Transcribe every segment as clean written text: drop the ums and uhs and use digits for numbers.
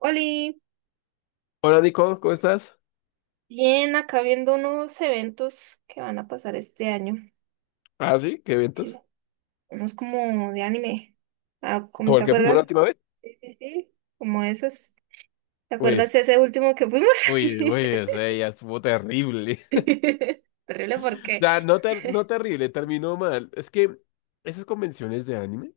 Oli, Hola Nico, ¿cómo estás? bien, acá viendo unos eventos que van a pasar este año. Ah, sí, qué Sí, eventos. unos como de anime. Ah, ¿cómo ¿Como te el que fuimos la acuerdas? última vez? Sí, sí, sí. Como esos. ¿Te Uy, acuerdas ese último que fuimos? uy, uy, ese ya estuvo terrible. Terrible O porque, sea, no, no terrible, terminó mal. Es que esas convenciones de anime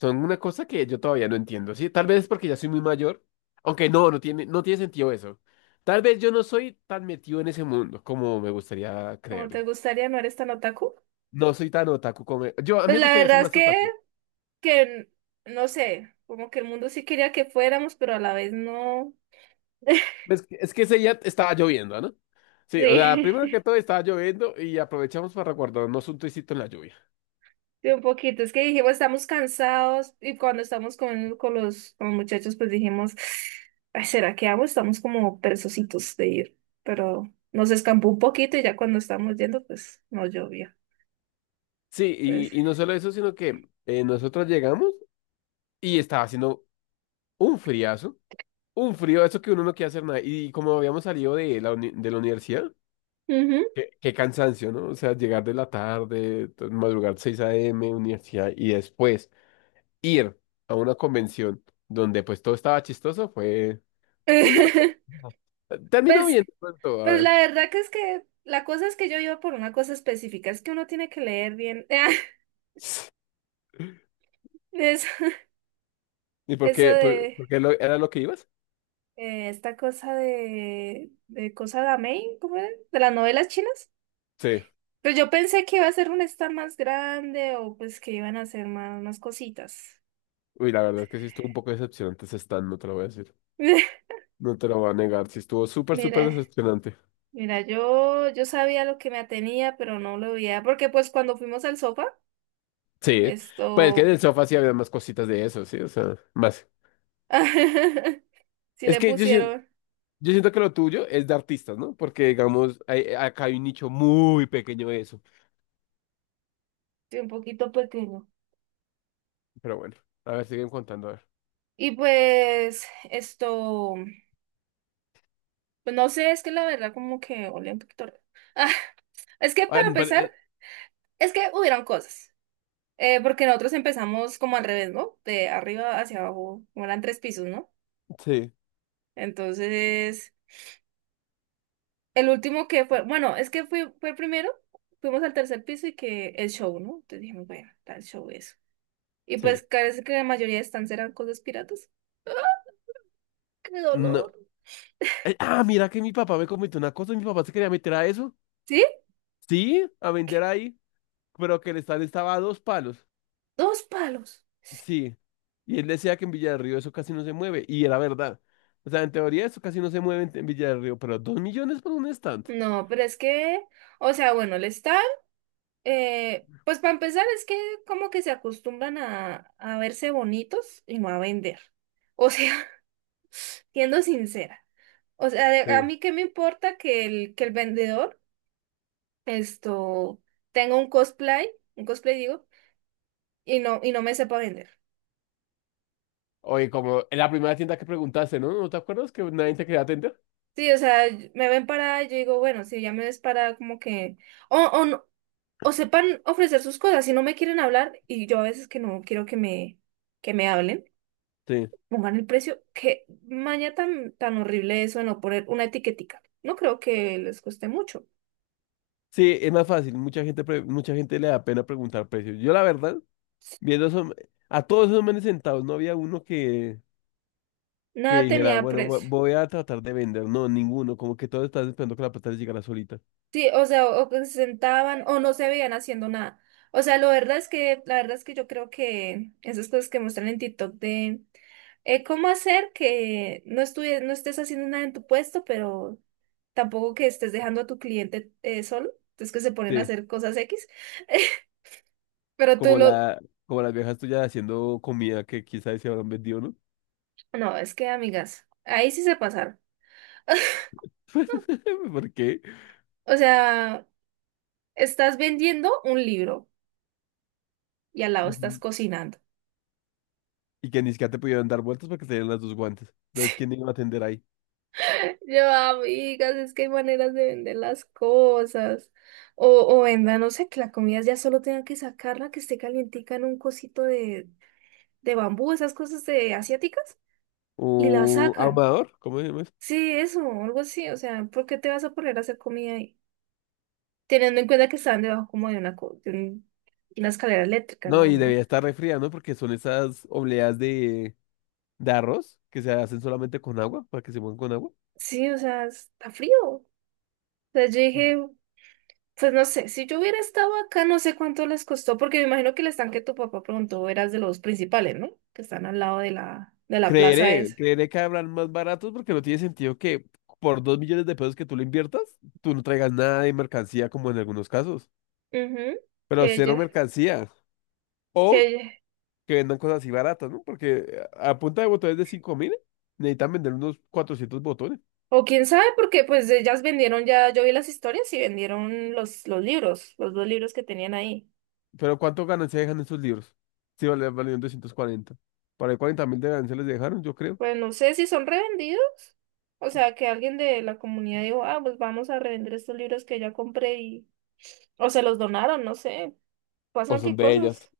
son una cosa que yo todavía no entiendo, ¿sí? Tal vez es porque ya soy muy mayor, aunque no, no tiene sentido eso. Tal vez yo no soy tan metido en ese mundo como me gustaría ¿cómo te creerlo. gustaría no eres tan otaku? No soy tan otaku como... Yo, a mí Pues me la gustaría ser verdad es más que, otaku. que no sé, como que el mundo sí quería que fuéramos, pero a la vez no. Es que ese día estaba lloviendo, ¿no? Sí, o sea, primero que Sí. todo estaba lloviendo y aprovechamos para guardarnos un tricito en la lluvia. Sí, un poquito, es que dijimos, estamos cansados y cuando estamos con los muchachos, pues dijimos, "Ay, ¿será que hago? Estamos como perezositos de ir, pero nos escampó un poquito y ya cuando estábamos yendo, pues no llovía. Sí, Entonces, y no solo eso, sino que nosotros llegamos y estaba haciendo un friazo, un frío, eso que uno no quiere hacer nada. Y como habíamos salido de de la universidad, ujú. Qué cansancio, ¿no? O sea, llegar de la tarde, madrugar 6 a.m., universidad, y después ir a una convención donde pues todo estaba chistoso, fue un día. Terminó Pues, bien de pronto, a pues ver. la verdad que es que la cosa es que yo iba por una cosa específica, es que uno tiene que leer bien eso, ¿Y por eso qué? De ¿por qué era lo que ibas? Esta cosa de cosa de Amei, ¿cómo era? De las novelas chinas. Sí. Pero yo pensé que iba a ser un stand más grande o pues que iban a hacer más, más cositas. Uy, la verdad es que sí estuvo un poco decepcionante ese stand, no te lo voy a decir. No te lo voy a negar, sí estuvo súper, súper Mira, decepcionante. mira, yo sabía lo que me atenía, pero no lo veía, porque pues cuando fuimos al sofá, Sí. Pues es que en esto, el sofá sí había más cositas de eso, sí, o sea, más. sí Es le que yo, sien- pusieron yo siento que lo tuyo es de artistas, ¿no? Porque, digamos, acá hay un nicho muy pequeño de eso. sí, un poquito pequeño. Pero bueno, a ver, siguen contando, a ver. Y pues esto, pues no sé, es que la verdad como que olía un poquito raro. Ah, es que Ah, para pero, empezar, es que hubieron cosas, porque nosotros empezamos como al revés, ¿no? De arriba hacia abajo, como eran tres pisos, ¿no? sí, Entonces, el último que fue, bueno, es que fui, fue el primero, fuimos al tercer piso y que el show, ¿no? Entonces dijimos, bueno, está el show eso. Y sí. pues parece que la mayoría de stands eran cosas piratas. ¡Ah, qué dolor! No. Mira que mi papá me comentó una cosa, mi papá se quería meter a eso. ¿Sí? Sí, a vender ahí, pero que el stand estaba a 2 palos. Dos palos. Sí. Y él decía que en Villa del Río eso casi no se mueve. Y era verdad. O sea, en teoría eso casi no se mueve en Villa del Río, pero 2 millones por un stand. No, pero es que, o sea, bueno, el stand, pues para empezar es que como que se acostumbran a verse bonitos y no a vender. O sea, siendo sincera. O sea, de- a Sí. mí qué me importa que el vendedor. Esto, tengo un cosplay digo, y no me sepa vender. Oye, como en la primera tienda que preguntaste, ¿no? ¿No te acuerdas que nadie te quería atender? Sí, o sea, y- me ven parada y yo digo, bueno, si ya me ves parada, como que, o, no- o sepan ofrecer sus cosas, si no me quieren hablar, y yo a veces que no quiero que me hablen, Sí. pongan el precio, qué maña tan, tan horrible eso de no poner una etiquetica. No creo que les cueste mucho. Sí, es más fácil. Mucha gente le da pena preguntar precios. Yo, la verdad, viendo esos- a todos esos manes sentados, no había uno que Nada dijera, tenía bueno, precio. voy a tratar de vender. No, ninguno. Como que todos están esperando que la plata les llegara solita. Sí, o sea, o que se sentaban o no se veían haciendo nada. O sea, lo verdad es que, la verdad es que yo creo que esas cosas que muestran en TikTok de cómo hacer que no estudie- no estés haciendo nada en tu puesto, pero tampoco que estés dejando a tu cliente solo. Entonces que se ponen a Sí. hacer cosas X. Pero tú Como lo... como las viejas tuyas haciendo comida que quizás se habrán vendido, ¿no? No, es que, amigas, ahí sí se pasaron. ¿Por qué? O sea, estás vendiendo un libro y al lado estás Ujú. cocinando. Y que ni siquiera te pudieron dar vueltas porque tenían las dos guantes. Entonces, ¿quién iba a atender ahí? Yo, amigas, es que hay maneras de vender las cosas. O, o venda, no sé, que la comida ya solo tengan que sacarla, que esté calientica en un cosito de bambú, esas cosas de asiáticas, y la ¿Un sacan. ahumador? ¿Cómo se llama eso? Sí, eso, algo así. O sea, ¿por qué te vas a poner a hacer comida ahí? Teniendo en cuenta que estaban debajo como de una, co- de un- una escalera eléctrica, No, no, y debía no. estar refría, ¿no? Porque son esas obleas de arroz que se hacen solamente con agua, para que se muevan con agua. Sí, o sea, está frío. O sea, yo Mm. dije. Pues no sé, si yo hubiera estado acá, no sé cuánto les costó, porque me imagino que el estanque tu papá preguntó eras de los principales, ¿no? Que están al lado de la plaza Creeré, esa. creeré que habrán más baratos porque no tiene sentido que por 2 millones de pesos que tú le inviertas, tú no traigas nada de mercancía como en algunos casos. Ujú. Pero Que cero ella, mercancía. que O ella- que vendan cosas así baratas, ¿no? Porque a punta de botones de 5.000, necesitan vender unos 400 botones. O quién sabe, porque pues ellas vendieron ya, yo vi las historias y vendieron los libros, los dos libros que tenían ahí. Pero ¿cuánto ganancia dejan esos libros? Sí, vale, valieron 240. Para el 40 mil de ganancia les dejaron, yo creo. Pues no sé si son revendidos. O sea, que alguien de la comunidad dijo, ah, pues vamos a revender estos libros que ya compré y... O se los donaron, no sé. O Pasan son qué de ellas. cosas.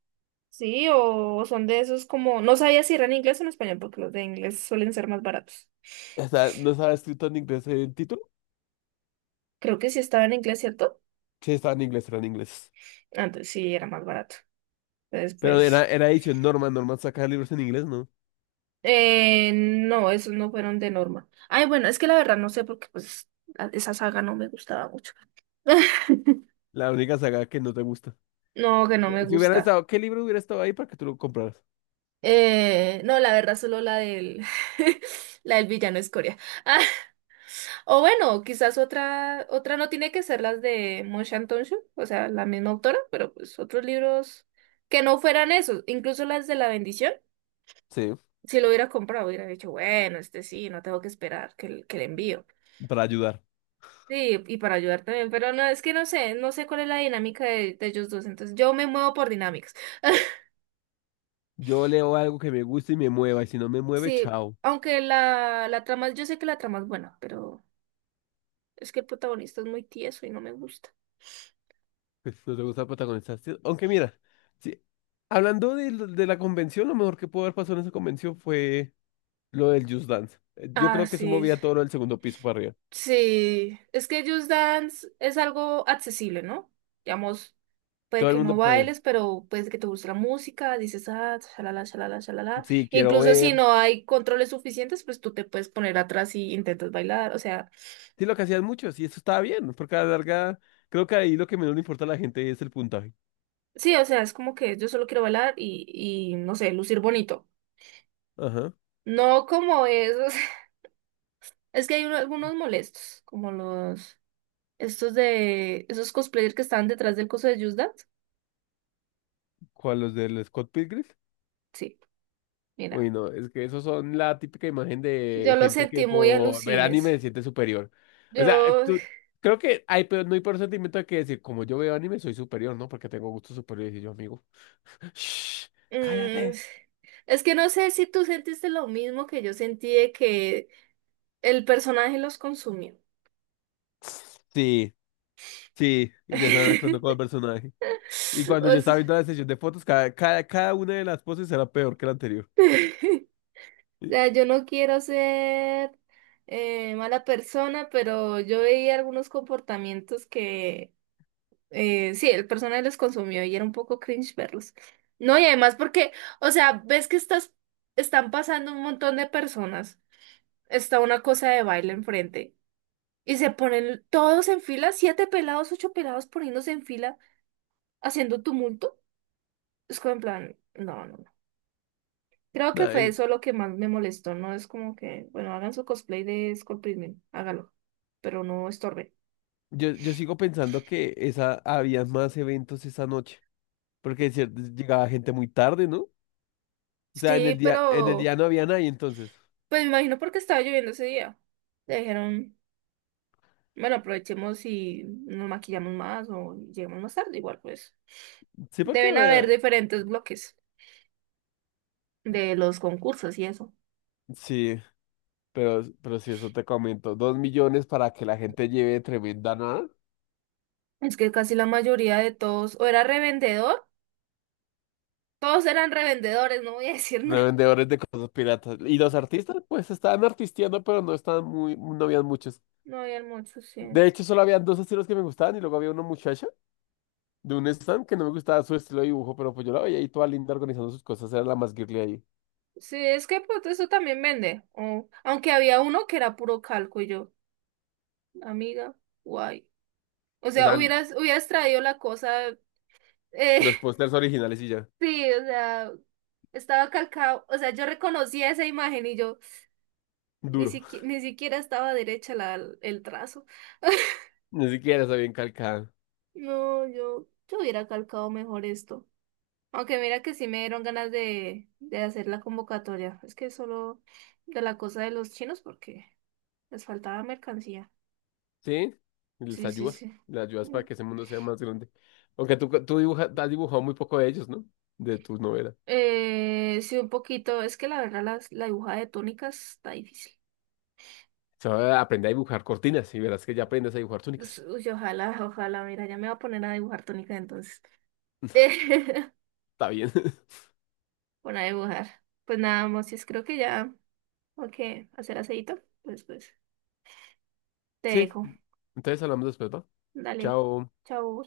Sí, o son de esos como, no sabía si eran en inglés o en español, porque los de inglés suelen ser más baratos. No estaba escrito en inglés el título. Creo que sí estaba en inglés, ¿cierto? Sí, estaba en inglés, era en inglés. Antes sí era más barato. Entonces, Pero pues, era edición Norman, Norman saca libros en inglés, ¿no? No, esos no fueron de Norma. Ay, bueno, es que la verdad no sé porque pues a- esa saga no me gustaba mucho. La única saga que no te gusta. No, que no me Si hubiera gusta. estado, ¿qué libro hubiera estado ahí para que tú lo compraras? No, la verdad solo la del, la del villano es Corea. O bueno, quizás otra, otra no tiene que ser las de Mon shan tong, o sea, la misma autora, pero pues otros libros que no fueran esos, incluso las de La Bendición, Sí, si lo hubiera comprado, hubiera dicho, bueno, este sí, no tengo que esperar que, el- que le envío. para ayudar. Sí, y para ayudar también, pero no, es que no sé, no sé cuál es la dinámica de ellos dos, entonces yo me muevo por dinámicas. Yo leo algo que me guste y me mueva, y si no me mueve, Sí, chao. aunque la trama, yo sé que la trama es buena, pero es que el protagonista es muy tieso y no me gusta. Pues no te gusta protagonizar, sí. Aunque mira, sí, hablando de, de la convención, lo mejor que pudo haber pasado en esa convención fue lo del Just Dance. Yo Ah, creo que eso sí, movía todo lo del segundo piso para arriba. sí, es que Just Dance es algo accesible, ¿no? Digamos, puede Todo el que no mundo, pues, bailes, pero puede que te guste la música, dices, ah, shalala, shalala, shalala. sí, quiero Incluso si ver. no hay controles suficientes, pues tú te puedes poner atrás y intentas bailar. O sea, Sí, lo que hacían muchos, y eso estaba bien, porque a la larga, creo que ahí lo que menos le importa a la gente es el puntaje. sí, o sea, es como que yo solo quiero bailar y no sé, lucir bonito. Ajá. No como esos. Es que hay uno- algunos molestos, como los, estos de, esos cosplayers que estaban detrás del coso de Just Dance. ¿Cuál, los del Scott Pilgrim? Sí, mira. Uy, no, es que esos son la típica imagen Yo de lo gente sentí que muy por ver alucines. anime se siente superior. O sea, Yo, creo que hay, pero no hay por sentimiento de que decir, como yo veo anime, soy superior, ¿no? Porque tengo gustos superiores y yo, amigo, "Shh, mm, cállate". es que no sé si tú sentiste lo mismo que yo sentí de que el personaje los consumió. Sí, sí, y ya están actuando como el personaje. Y cuando yo O sea, estaba viendo la sesión de fotos, cada una de las poses era peor que la anterior. o sea, yo no quiero ser mala persona, pero yo veía algunos comportamientos que sí, el personaje los consumió y era un poco cringe verlos. No, y además porque, o sea, ves que estás, están pasando un montón de personas. Está una cosa de baile enfrente. Y se ponen todos en fila, siete pelados, ocho pelados poniéndose en fila, haciendo tumulto. Es como en plan, no, no, no. Creo que Nah, fue yo, eso lo que más me molestó, ¿no? Es como que, bueno, hagan su cosplay de Skull Prison, hágalo, pero no estorbe. yo yo sigo pensando que esa, había más eventos esa noche, porque es cierto, llegaba gente muy tarde, ¿no? O sea, Sí, en el pero día no había nadie entonces. pues me imagino porque estaba lloviendo ese día. Le dijeron, bueno, aprovechemos y nos maquillamos más o llegamos más tarde, igual pues. Sí, porque Deben haber diferentes bloques de los concursos y eso. sí, pero si eso te comento, 2 millones para que la gente lleve tremenda nada. Es que casi la mayoría de todos, o era revendedor, todos eran revendedores, no voy a decir De nada. vendedores de cosas piratas. Y los artistas, pues estaban artisteando, pero no estaban muy, no habían muchos. No habían muchos, sí. De hecho, solo habían 2 estilos que me gustaban y luego había una muchacha de un stand que no me gustaba su estilo de dibujo, pero pues yo la veía ahí toda linda organizando sus cosas, era la más girly ahí. Sí, es que pues eso también vende. O- aunque había uno que era puro calco y yo, amiga, guay. O O sea, sea, hubieras, hubieras traído la cosa. eh, los pósters originales y ya, sí, o sea, estaba calcado. O sea, yo reconocía esa imagen y yo ni duro. siquiera, ni siquiera estaba derecha el trazo. Ni siquiera está bien calcada. No, yo hubiera calcado mejor esto. Aunque mira que sí me dieron ganas de hacer la convocatoria. Es que solo de la cosa de los chinos porque les faltaba mercancía. ¿Sí? Y les Sí, sí, ayudas, sí. les ayudas para Mm. que ese mundo sea más grande. Tú dibujas, has dibujado muy poco de ellos, ¿no? De tus novelas. Sí, un poquito. Es que la verdad las- la, dibujada de túnicas está difícil. O sea, aprende a dibujar cortinas y verás que ya aprendes a dibujar Pues, túnicas. uy, ojalá, ojalá. Mira, ya me voy a poner a dibujar túnicas entonces. Está bien. Bueno, a dibujar. Pues nada, Mosis, creo que ya. Ok, hacer aceito. Pues, pues, te Sí, dejo. entonces hablamos después, ¿va? Dale. Chao. Chao.